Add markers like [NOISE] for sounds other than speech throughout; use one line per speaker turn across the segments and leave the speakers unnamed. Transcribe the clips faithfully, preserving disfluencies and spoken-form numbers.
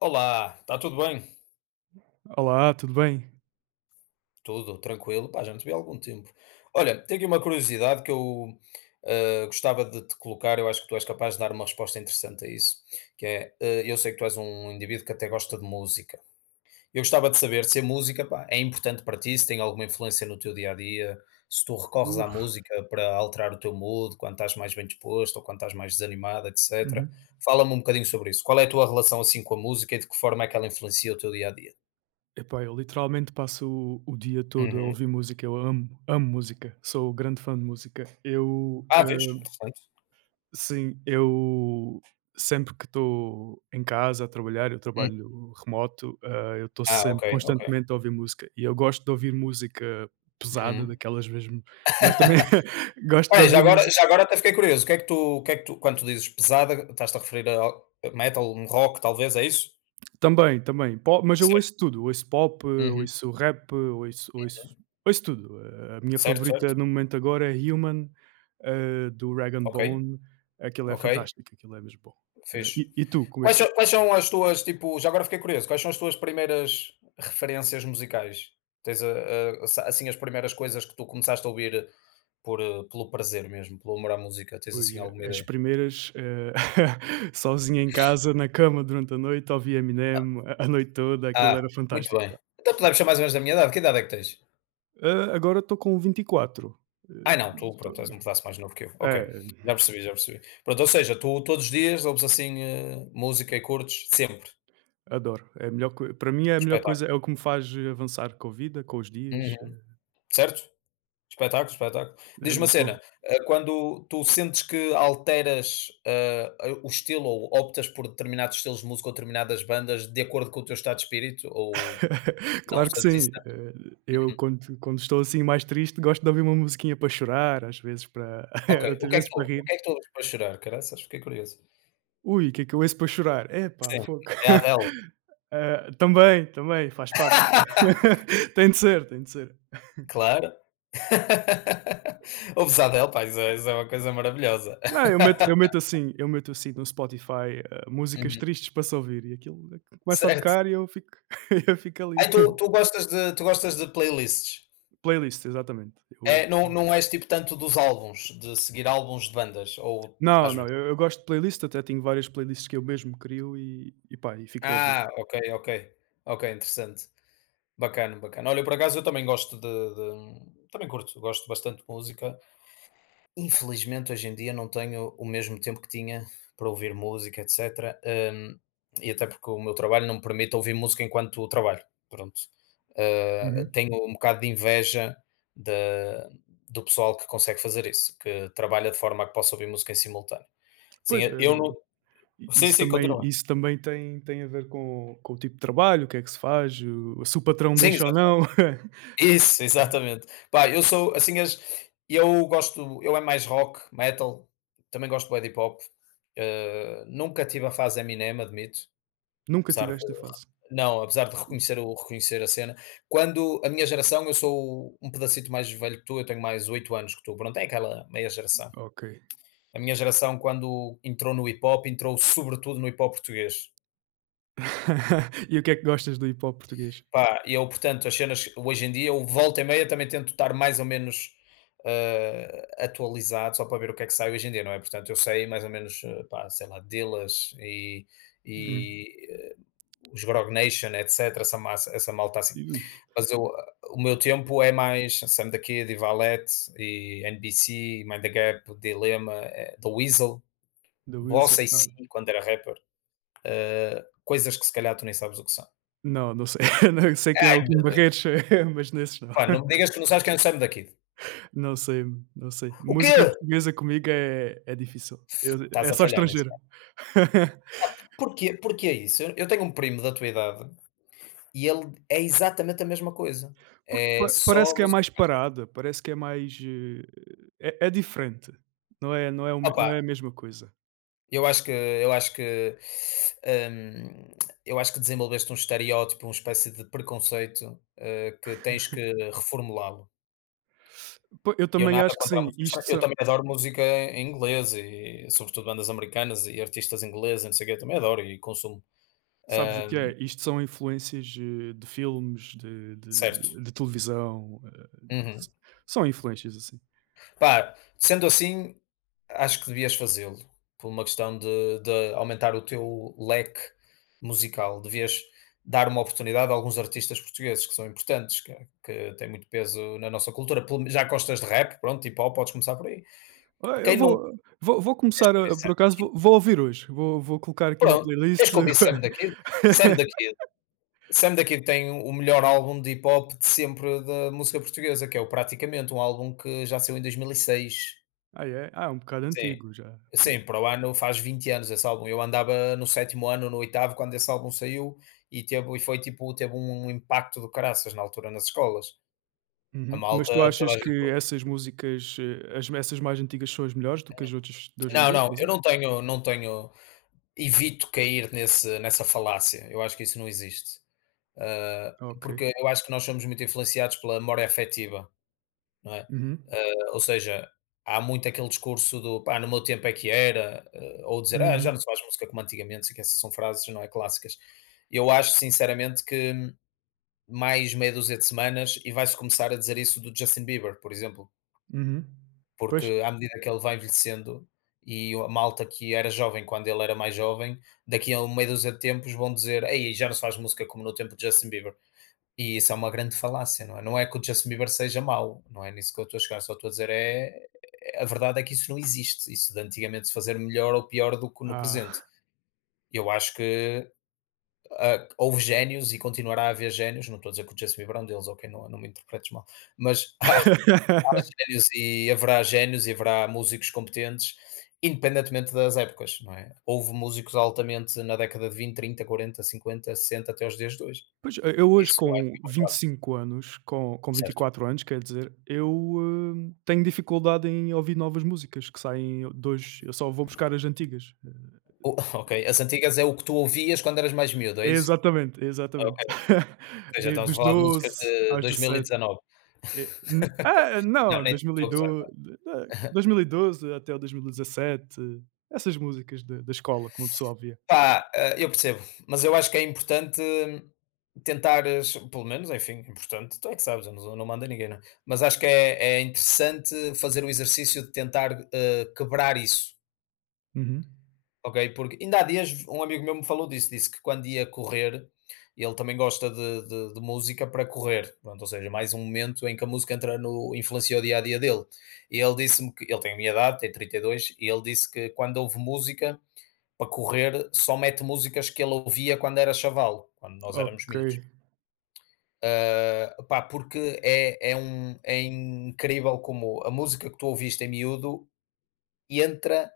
Olá, está tudo bem?
Olá, tudo bem?
Tudo tranquilo, pá, já não te vi há algum tempo. Olha, tenho aqui uma curiosidade que eu eh, gostava de te colocar, eu acho que tu és capaz de dar uma resposta interessante a isso, que é, eh, eu sei que tu és um indivíduo que até gosta de música. Eu gostava de saber se a música, pá, é importante para ti, se tem alguma influência no teu dia a dia, se tu recorres à
Uf.
música para alterar o teu mood, quando estás mais bem disposto ou quando estás mais desanimado, etcétera.
Uhum.
Fala-me um bocadinho sobre isso. Qual é a tua relação assim com a música e de que forma é que ela influencia o teu dia a dia?
Epá, eu literalmente passo o, o dia todo a ouvir música. Eu amo, amo música, sou grande fã de música. Eu,
Ah, vês?
eh,
Interessante.
sim, eu sempre que estou em casa a trabalhar, eu
Hum.
trabalho remoto. Eh, eu estou
Ah, ok,
sempre,
ok.
constantemente a ouvir música. E eu gosto de ouvir música pesada,
Uhum.
daquelas mesmo, mas também
[LAUGHS]
[LAUGHS] gosto de
Olha, já
ouvir
agora
música.
já agora até fiquei curioso, o que é que tu o que é que tu quando tu dizes pesada, estás-te a referir a al a metal, um rock talvez, é isso?
Também, também. Po, mas eu
Certo.
ouço tudo, ouço pop,
Uhum.
ouço rap, ouço ouço ouço tudo. Eh, A minha
Certo,
favorita
certo.
no momento agora é Human, eh, do Rag& and
Ok,
Bone, aquilo é
ok,
fantástico, aquilo é mesmo bom. Eh,
fixe.
e e tu, como é
Quais
que.
são quais são as tuas, tipo já agora fiquei curioso, quais são as tuas primeiras referências musicais? Tens a a assim, as primeiras coisas que tu começaste a ouvir por eh, pelo prazer mesmo, pelo amor à música, tens
Ui,
assim alguma
eh, as
ideia?
primeiras, eh, [LAUGHS] sozinho em casa, na cama durante a noite, ouvia Eminem a a noite toda, aquilo
Ah,
era
muito
fantástico, pá.
bem. Então tu deves ser mais ou menos da minha idade, que idade é que tens?
Eh, agora estou com vinte e quatro. Eh,
Ai não, tu
Estou,
pronto, és um pedaço mais novo que eu. Ok,
é.
já percebi, já percebi. Pronto, ou seja, tu todos os dias ouves assim, eh, música e curtes sempre.
Adoro. É a melhor coi Para mim é a melhor
Espetáculo.
coisa, é o que me faz avançar com a vida, com os dias. Eh,
Uhum. Certo? Espetáculo, espetáculo.
é
Diz-me uma
muito bom.
cena, eh, quando tu sentes que alteras, eh, a- o estilo ou optas por determinados estilos de música ou determinadas bandas de acordo com o teu estado de espírito ou
[LAUGHS]
não
Claro que
sentes isso
sim.
tanto?
Eh, eu quando quando estou assim mais triste, gosto de ouvir uma musiquinha para chorar, às vezes para
Ok,
[LAUGHS]
o
outras
que é
vezes
que tu,
para
o
rir.
que é que tu ouves para chorar? Caraças, fiquei curioso.
Ui, o que é que eu ouço para chorar? Epá,
Sim,
fogo.
é a Adele.
[LAUGHS] Ah, também, também, faz parte.
[LAUGHS]
[LAUGHS] Tem de ser, tem de ser.
Claro. [LAUGHS] Obesadelo, pá, isso é isso é uma coisa maravilhosa.
Não, eu meto eu meto
[LAUGHS]
assim eu meto assim no Spotify, ah, músicas
Uhum.
tristes para se ouvir, e aquilo começa a
Certo.
tocar e eu fico [LAUGHS] eu fico ali.
Aí tu tu gostas de tu gostas de playlists?
Playlist, exatamente. Eu
É, não, não és tipo tanto dos álbuns, de seguir álbuns de bandas ou
Não,
às
não,
vezes?
eu eu gosto de playlist, até tenho várias playlists que eu mesmo crio e e pá, e fico a ouvir.
Ah, ok, ok. Ok, interessante. Bacana, bacana. Olha, por acaso eu também gosto de de também curto, gosto bastante de música. Infelizmente, hoje em dia não tenho o mesmo tempo que tinha para ouvir música, etcétera, hum, e até porque o meu trabalho não me permite ouvir música enquanto trabalho, pronto. Ah,
Uhum.
tenho um bocado de inveja da do pessoal que consegue fazer isso, que trabalha de forma a que possa ouvir música em simultâneo. Sim,
Pois,
eu
eh,
não.
i
Sim,
isso
sim,
também
continua.
isso também tem tem a ver com com o tipo de trabalho, o que é que se faz, o se o patrão
Sim,
deixa ou não.
exatamente.
[LAUGHS]
Isso, exatamente. Pá, eu sou assim as eu gosto eu é mais rock, metal, também gosto bué de hip hop, ah, nunca tive a fase Eminem, admito.
Nunca
Apesar
tive
de
esta fase.
não, apesar de reconhecer o reconhecer a cena. Quando a minha geração, eu sou um pedacito mais velho que tu, eu tenho mais oito anos que tu, pronto, é aquela meia geração.
Ok.
A minha geração quando entrou no hip hop, entrou sobretudo no hip hop português.
[LAUGHS] E o que é que gostas do hip hop português?
Pá, eu portanto as cenas hoje em dia, eu volta e meia também tento estar mais ou menos, hã, atualizado só para ver o que é que sai hoje em dia, não é? Portanto eu sei mais ou menos, eh, pá, sei lá, Dillaz e
Hum.
e, eh, os Grog Nation, etc, essa massa essa malta assim.
Ui,
Mas eu o meu tempo é mais Sam da Kid, Ivalete e N B C, Mind the Gap, Dilema, eh, The Weasel,
da Wilson.
Bossa e A C
Não,
quando era rapper, coisas que se calhar tu nem sabes o que são.
não, não sei. [LAUGHS] Não, sei quem é
Ai
o Kim
meu Deus,
Barreiros, [LAUGHS] mas nesses não.
pá, não me digas que não sabes quem é o Sam da Kid.
Não sei, não sei.
O quê?
Música portuguesa comigo é é difícil. Eu
Estás
é
a
só
falhar nisso.
estrangeira. [LAUGHS]
Porquê Porque é isso? Eu eu tenho um primo da tua idade e ele é exatamente a mesma coisa,
Porque
é
pa parece
só
que é
música
mais parada, parece que é mais, eh, é é diferente. Não é não é o me
opa.
não é a mesma coisa.
Eu acho que eu acho que, hum, eu acho que desenvolveste um estereótipo, uma espécie de preconceito, eh, que tens que reformulá-lo.
Po, eu
Eu
também
nada
acho que
contra a
sim,
música
isto
estrangeira, eu
são
também adoro música em inglês e sobretudo bandas americanas e artistas ingleses e não sei o quê, eu também adoro e consumo.
sabes o que
Hum,
é? Isto são influências, eh, de filmes, de
certo.
de de televisão, eh,
Uhum.
s são influências assim.
Pá, sendo assim, acho que devias fazê-lo, por uma questão de de aumentar o teu leque musical. Devias dar uma oportunidade a alguns artistas portugueses que são importantes, que que têm muito peso na nossa cultura. Pelo já gostas de rap, pronto, hip hop, podes começar por aí.
Ah, eu
Quem não
vou vou vou
tens
começar
que ouvir
a
Sam
por
da
acaso vou
Kid.
vou ouvir hoje, vou vou colocar aqui uma
Pronto, tens
playlist.
que ouvir Sam da Kid. Sam da
[LAUGHS]
Kid Sam da Kid tem o melhor álbum de hip hop de sempre da música portuguesa, que é o Praticamente, um álbum que já saiu em dois mil e seis.
Ah, é? Ah, é um bocado
Sim,
antigo já.
sim,
Pois.
para o ano faz vinte anos esse álbum. Eu andava no sétimo ano, no oitavo quando esse álbum saiu e teve e foi tipo teve um um impacto do caraças na altura nas escolas. A
Uhum. Mas
malta,
tu
toda
achas
a gente
que essas músicas, eh, as essas mais antigas são as melhores do que as outras de hoje em
não,
dia,
não,
por
eu
exemplo?
não tenho não tenho evito cair nesse nessa falácia, eu acho que isso não existe. Ah,
Ah, ok.
porque eu acho que nós somos muito influenciados pela memória afetiva, não é?
Uhum.
Ah, ou seja, há muito aquele discurso do pá, no meu tempo é que era, eh, ou dizer ah, já
Uhum.
não se faz música como antigamente, sei que essas são frases, não é? Clássicas. Eu acho sinceramente que hum, mais meia dúzia de semanas e vai-se começar a dizer isso do Justin Bieber, por exemplo,
Uhum. Pois.
porque à medida que ele vai envelhecendo e a malta que era jovem quando ele era mais jovem, daqui a uma meia dúzia de tempos vão dizer ei, já não se faz música como no tempo de Justin Bieber. E isso é uma grande falácia, não é? Não é que o Justin Bieber seja mau, não é nisso que eu estou a chegar, só estou a dizer é é, a verdade é que isso não existe, isso de antigamente se fazer melhor ou pior do que no presente.
Ah.
Eu acho que, ah, houve génios e continuará a haver génios, não estou a dizer que o Justin Bieber é um deles, ok, não não me interpretes mal, mas [LAUGHS] há
[LAUGHS]
génios e haverá génios e haverá músicos competentes, independentemente das épocas, não é? Houve músicos altamente na década de vinte trinta quarenta cinquenta sessenta até os dias de hoje.
Pois, e eu hoje
Isso eu acho
com
que é uma
vinte e
falácia,
cinco anos, com com vinte e
certo?
quatro anos, quer dizer, eu, hã, tenho dificuldade em ouvir novas músicas que saem de hoje, eu só vou buscar as antigas. Eh,
O [LAUGHS] ok, as antigas é o que tu ouvias quando eras mais miúdo, é isso?
Exatamente, exatamente.
Ok,
[LAUGHS]
ou seja,
Desde
estamos a
os
falar de músicas
doze
de
aos dezessete.
dois mil e dezenove.
E n ah,
Não,
não,
nem estou a
dois mil e dois,
gozar.
eh, dois mil e doze até o dois mil e dezessete, essas músicas da da escola que uma pessoa ouvia.
Pá, ah, eu percebo, mas eu acho que é importante hum, tentares, pelo menos, enfim, importante, tu é que sabes, eu não não mando ninguém, não é? Mas acho que é é interessante fazer o exercício de tentar, eh, quebrar isso.
Uhum.
Ok, porque ainda há dias um amigo meu me falou disso, disse que quando ia correr, ele também gosta de, de- de música para correr, pronto, ou seja, mais um momento em que a música entra no, influencia o dia a dia dele. E ele disse-me que ele tem a minha idade, tem trinta e dois, e dois, e ele disse que quando ouve música para correr, só mete músicas que ele ouvia quando era chaval, quando nós éramos
Ok.
miúdos. Ah, pá, porque é, é, um, é incrível como a música que tu ouviste em miúdo entra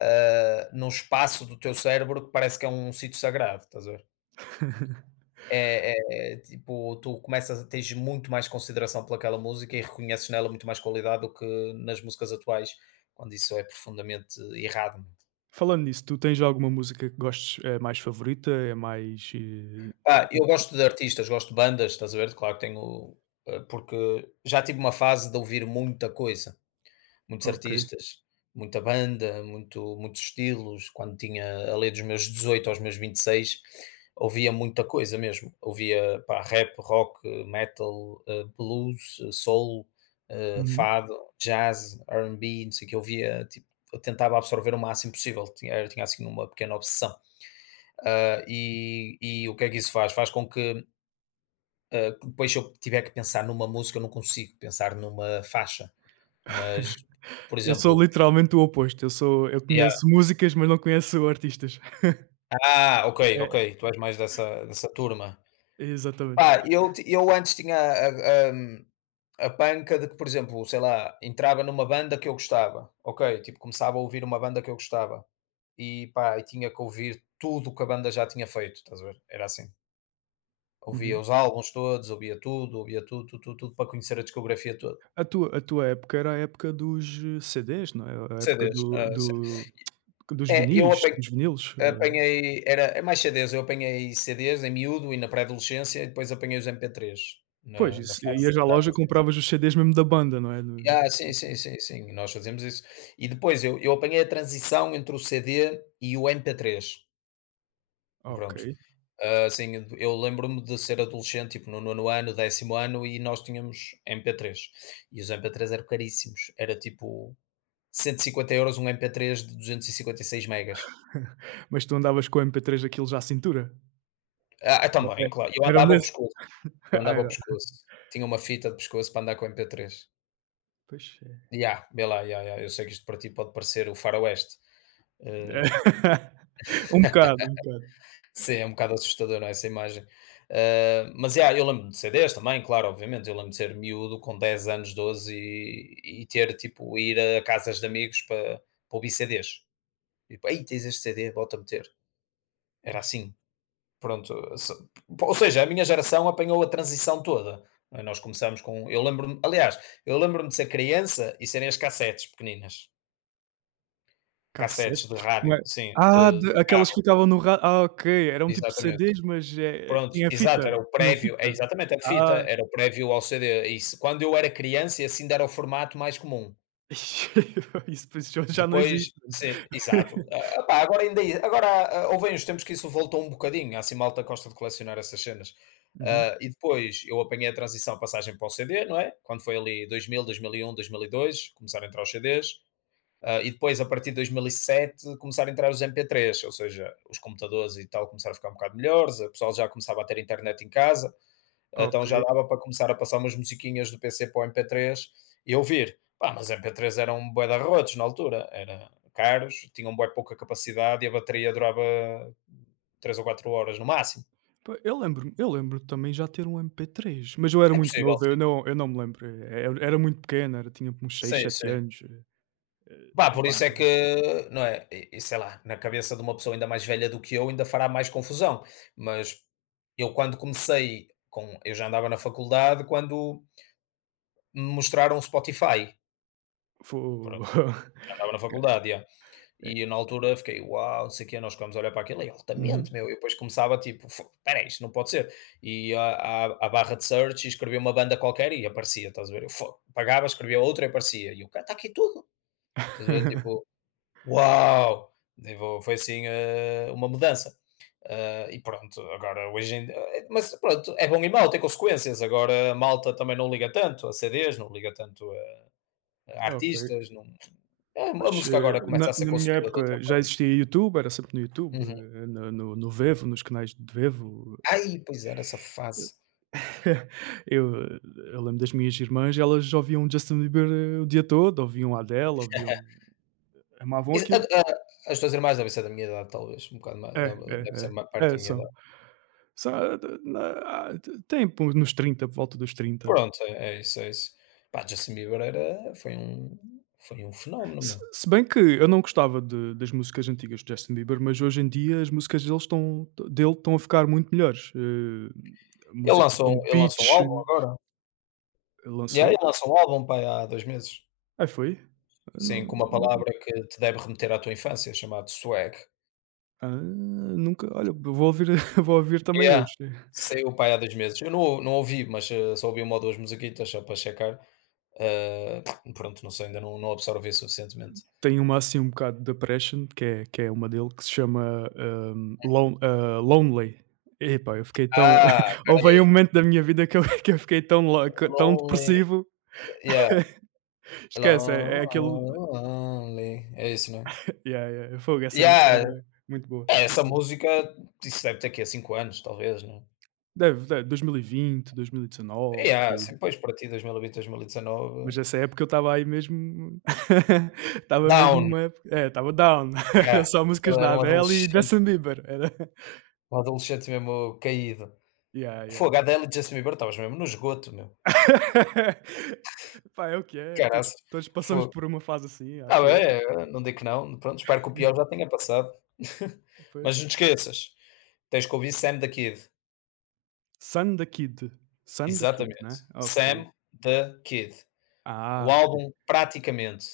ah, num espaço do teu cérebro que parece que é um sítio sagrado, estás a ver? É, é, é tipo, tu começas a ter muito mais consideração pelaquela música e reconheces nela muito mais qualidade do que nas músicas atuais, quando isso é profundamente errado.
Falando nisso, tu tens alguma música que gostes é mais favorita, é mais, eh,
Ah, eu gosto de artistas, gosto de bandas, estás a ver? Claro que tenho, eh, porque já tive uma fase de ouvir muita coisa, muitos
ok.
artistas, muita banda, muito, muitos estilos. Quando tinha ali dos meus dezoito aos meus vinte e seis, ouvia muita coisa mesmo. Ouvia pá, rap, rock, metal, eh, blues, eh, soul, eh,
Uhum.
fado, jazz, R and B, não sei o que. Ouvia, tipo, eu tentava absorver o máximo possível. Tinha, era- tinha assim uma pequena obsessão. Ah, e, e o que é que isso faz? Faz com que ah, depois se eu tiver que pensar numa música, eu não consigo pensar numa faixa. Mas,
[LAUGHS]
por
Eu sou
exemplo,
literalmente o oposto, eu sou eu conheço músicas, mas não conheço artistas. [LAUGHS]
Ah, ok, ok, tu és mais dessa dessa turma.
Exatamente.
Pá, eu ti eu antes tinha a a hum, a panca de que, por exemplo, sei lá, entrava numa banda que eu gostava, ok, tipo, começava a ouvir uma banda que eu gostava, e pá, e tinha que ouvir tudo o que a banda já tinha feito, estás a ver? Era assim, ouvia
Uhum.
os álbuns todos, ouvia tudo, ouvia tudo, tudo, tudo, tudo para conhecer a discografia toda.
A tua a tua época era a época dos, eh, C Dês, não é? A época
C Ds,
do
hã, sim.
do dos
É, eu
vinis,
apanhei.
dos vinilos, eh,
Apanhei era é mais C Ds, eu apanhei C Ds em miúdo e na pré-adolescência e depois apanhei os M P três
pois,
na na
isso,
fase
ias à
da
loja,
adolescência.
compravas os C Dês mesmo da banda, não é? Do
Ah, sim, sim, sim, sim, nós fazemos isso. E depois eu eu apanhei a transição entre o C D e o M P três,
Ok.
pronto. Ah, assim, eu lembro-me de ser adolescente, tipo no nono ano, décimo ano e nós tínhamos M P três. E os M P três eram caríssimos, era tipo cento e cinquenta euros um M P três de duzentos e cinquenta e seis megas.
[LAUGHS] Mas tu andavas com o M P três 3 já à cintura?
Ah,
É é
também, claro, eu
eram
andava ao
desses?
pescoço. Eu
[LAUGHS] Ah,
andava ao
era.
pescoço. Tinha uma fita de pescoço para andar com o M P três.
Pois é.
Ya, vê lá, ya, ya, eu sei que isto para ti pode parecer o faroeste. Eh,
[LAUGHS] Um bocado, um bocado.
sim, é um bocado assustador, não é, essa imagem. Eh, mas, ya, eu lembro-me de C Ds também, claro, obviamente. Eu lembro de ser miúdo com dez anos, doze e e ter, tipo, ir a casas de amigos para para ouvir C Ds. Tipo: "Aí tens este C D, bota a meter". Era assim. Pronto, se- ou seja, a minha geração apanhou a transição toda. Eh, Nós começamos com. Eu lembro-me, aliás, eu lembro-me de ser criança e serem as cassetes pequeninas,
Cassetes?
cassetes de
Como é?
rádio, sim,
Ah,
de,
de
de
aquelas que
carro,
ficavam no ra ah, ok, eram tipo
exatamente.
C Dês, mas, eh,
Pronto,
tinha
exato,
fita?
era o
Tinham
prévio, é
fita?
exatamente a fita,
Ah,
era o prévio ao C D. Isso. Quando eu era criança, e assim era o formato mais comum.
[LAUGHS] isso pois já não existe.
Depois, sim, exato.
[LAUGHS]
Ah, pá, agora ainda, agora ah, houve aí uns tempos que isso voltou um bocadinho, há assim malta que gosta de colecionar essas cenas.
Uhum,
Ah, e depois eu apanhei a transição, a passagem para o C D, não é? Quando foi ali dois mil, dois mil e um, dois mil e dois, começaram a entrar os C Ds. Ah, e depois, a partir de dois mil e sete, começaram a entrar os M P três, ou seja, os computadores e tal começaram a ficar um bocado melhores, o pessoal já começava a ter internet em casa.
ok.
Então já dava para começar a passar umas musiquinhas do P C para o M P três e ouvir. Pá, mas M P três eram um bué de arrotos na altura, era caros, tinham bué pouca capacidade e a bateria durava três ou quatro horas no máximo.
Pá, eu lembro eu lembro também já ter um mp três, mas eu era
É
muito
possível,
novo, eu
sim.
não eu não me lembro, eh, eu era muito pequeno, era tinha uns seis
Sim,
sete
sim.
anos, eh, eh,
Pá, por
epá,
isso é que, não é? E e sei lá, na cabeça de uma pessoa ainda mais velha do que eu ainda fará mais confusão, mas eu quando comecei com eu já andava na faculdade quando me mostraram o Spotify,
fo
pronto,
[LAUGHS]
já andava na faculdade, já. E
eh,
eu na altura fiquei: "Uau", não sei o quê, nós ficámos a olhar para aquilo, é
uhum.
altamente, meu. E depois começava, tipo: "Fo, espera, isto não pode ser". E a a à barra de search e escrevia uma banda qualquer e aparecia, estás a ver? Eu: "Fo", pagava, escrevia outra e aparecia. E o cara: "Está aqui tudo". Estás a ver? Tipo:
[LAUGHS]
"Uau!". Tipo, foi assim, eh, uma mudança. Ah, e pronto, agora hoje em eh, Mas pronto, é bom e mau, tem consequências. Agora a malta também não liga tanto a C Ds, não liga tanto a a
Ok.
artistas, não a
Pois,
a música
eh,
agora começa a
na
ser
na minha
consumida de outra
época já
forma.
existia YouTube, era sempre no YouTube,
Uhum.
eh, no no no Vevo, nos canais de Vevo.
Ai, pois era essa fase.
[LAUGHS] Eu eh, eu lembro das minhas irmãs, elas ouviam Justin Bieber, eh, o dia todo, ouviam Adele, ouviam amavam
Is a
aquilo.
a As tuas irmãs devem ser da minha idade, talvez, um bocado ma
É,
da
é,
deve ser ma perto
é. É,
da minha
são
idade.
são ah, de- na têm por nos trinta por volta dos trinta.
Pronto, é é isso, é isso. Pá, Justin Bieber era foi um foi um fenómeno,
Se
meu.
se bem que eu não gostava de das músicas antigas de Justin Bieber, mas hoje em dia as músicas deles estão dele estão a ficar muito melhores. Eh,
Ele
músicas
lançou
como
um- ele lançou um
Peach.
álbum agora. Yeah, ele
Lançou?
lançou um álbum, pai, há dois meses.
Aí foi? Eu Não,
Sim,
não
com uma
não vi.
palavra que te deve remeter à tua infância, chamado swag.
Ah, nunca olha, eu vou ouvir, [LAUGHS] vou ouvir também
Yeah.
hoje.
Saiu, pá, aí há dois meses. Eu não não ouvi, mas, eh, só ouvi uma ou duas musiquitas só para checar. Ah, pronto, não sei, ainda não não absorvi suficientemente.
Tem uma assim um bocado de Depression, que é que é uma dele, que se chama, hum, Lon ah, Lonely. Epá, eu fiquei tão.
Ah,
[LAUGHS]
espera,
Houve aí um momento da minha vida que eu [LAUGHS] que eu fiquei tão lo que- tão
Lonely,
depressivo.
yeah,
[LAUGHS] Esquece, é é aquilo.
lonely, é isso, né?
[LAUGHS] Yeah, yeah, fogo, essa música
Yeah,
era muito boa,
é, essa
muito boa.
música, isso deve ter aqui há cinco anos, talvez, né?
Deve deve, dois mil e vinte, dois mil e dezenove,
Yeah,
por aí.
sim, pois, para ti dois mil e vinte, dois mil e dezanove,
Mas essa época eu estava aí mesmo, [LAUGHS] estava mesmo
down,
numa época, é, estava down, [LAUGHS] era
yeah,
só músicas
eu
da
era um
Adele e
adolescente,
Justin Bieber, era
um adolescente mesmo caído.
yeah, yeah.
Fogo, Adele e Justin Bieber, estavas mesmo no esgoto, meu,
[LAUGHS] Pá, é o que é, todos
caraças,
todos passamos
fogo.
por uma fase assim,
Está
acho
bem,
eu.
eh, não digo que não, pronto, espero que o pior já
[LAUGHS]
tenha passado. [LAUGHS]
Pois.
Mas não te esqueças, tens que ouvir Sam da Kid.
Son da Kid, Son da Kid, né?
Exatamente.
Ok.
Sam the Kid. O
Ah, ok,
álbum, praticamente,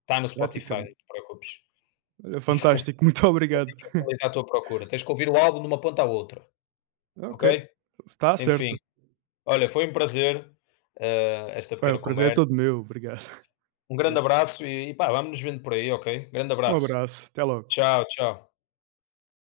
está no Spotify, não
praticamente.
te preocupes.
Olha, fantástico, muito
Está
obrigado.
sempre
[LAUGHS]
facilitar a tua procura. Tens que ouvir o álbum de uma ponta à outra,
Ok,
ok?
está certo.
Enfim, olha, foi um prazer, eh, esta
Olha, o
pequena
prazer é
conversa.
todo meu, obrigado.
Um grande
[LAUGHS]
abraço e, e pá, vamos nos vendo por aí, ok? Grande
Um
abraço.
abraço, até logo.
Tchau, tchau.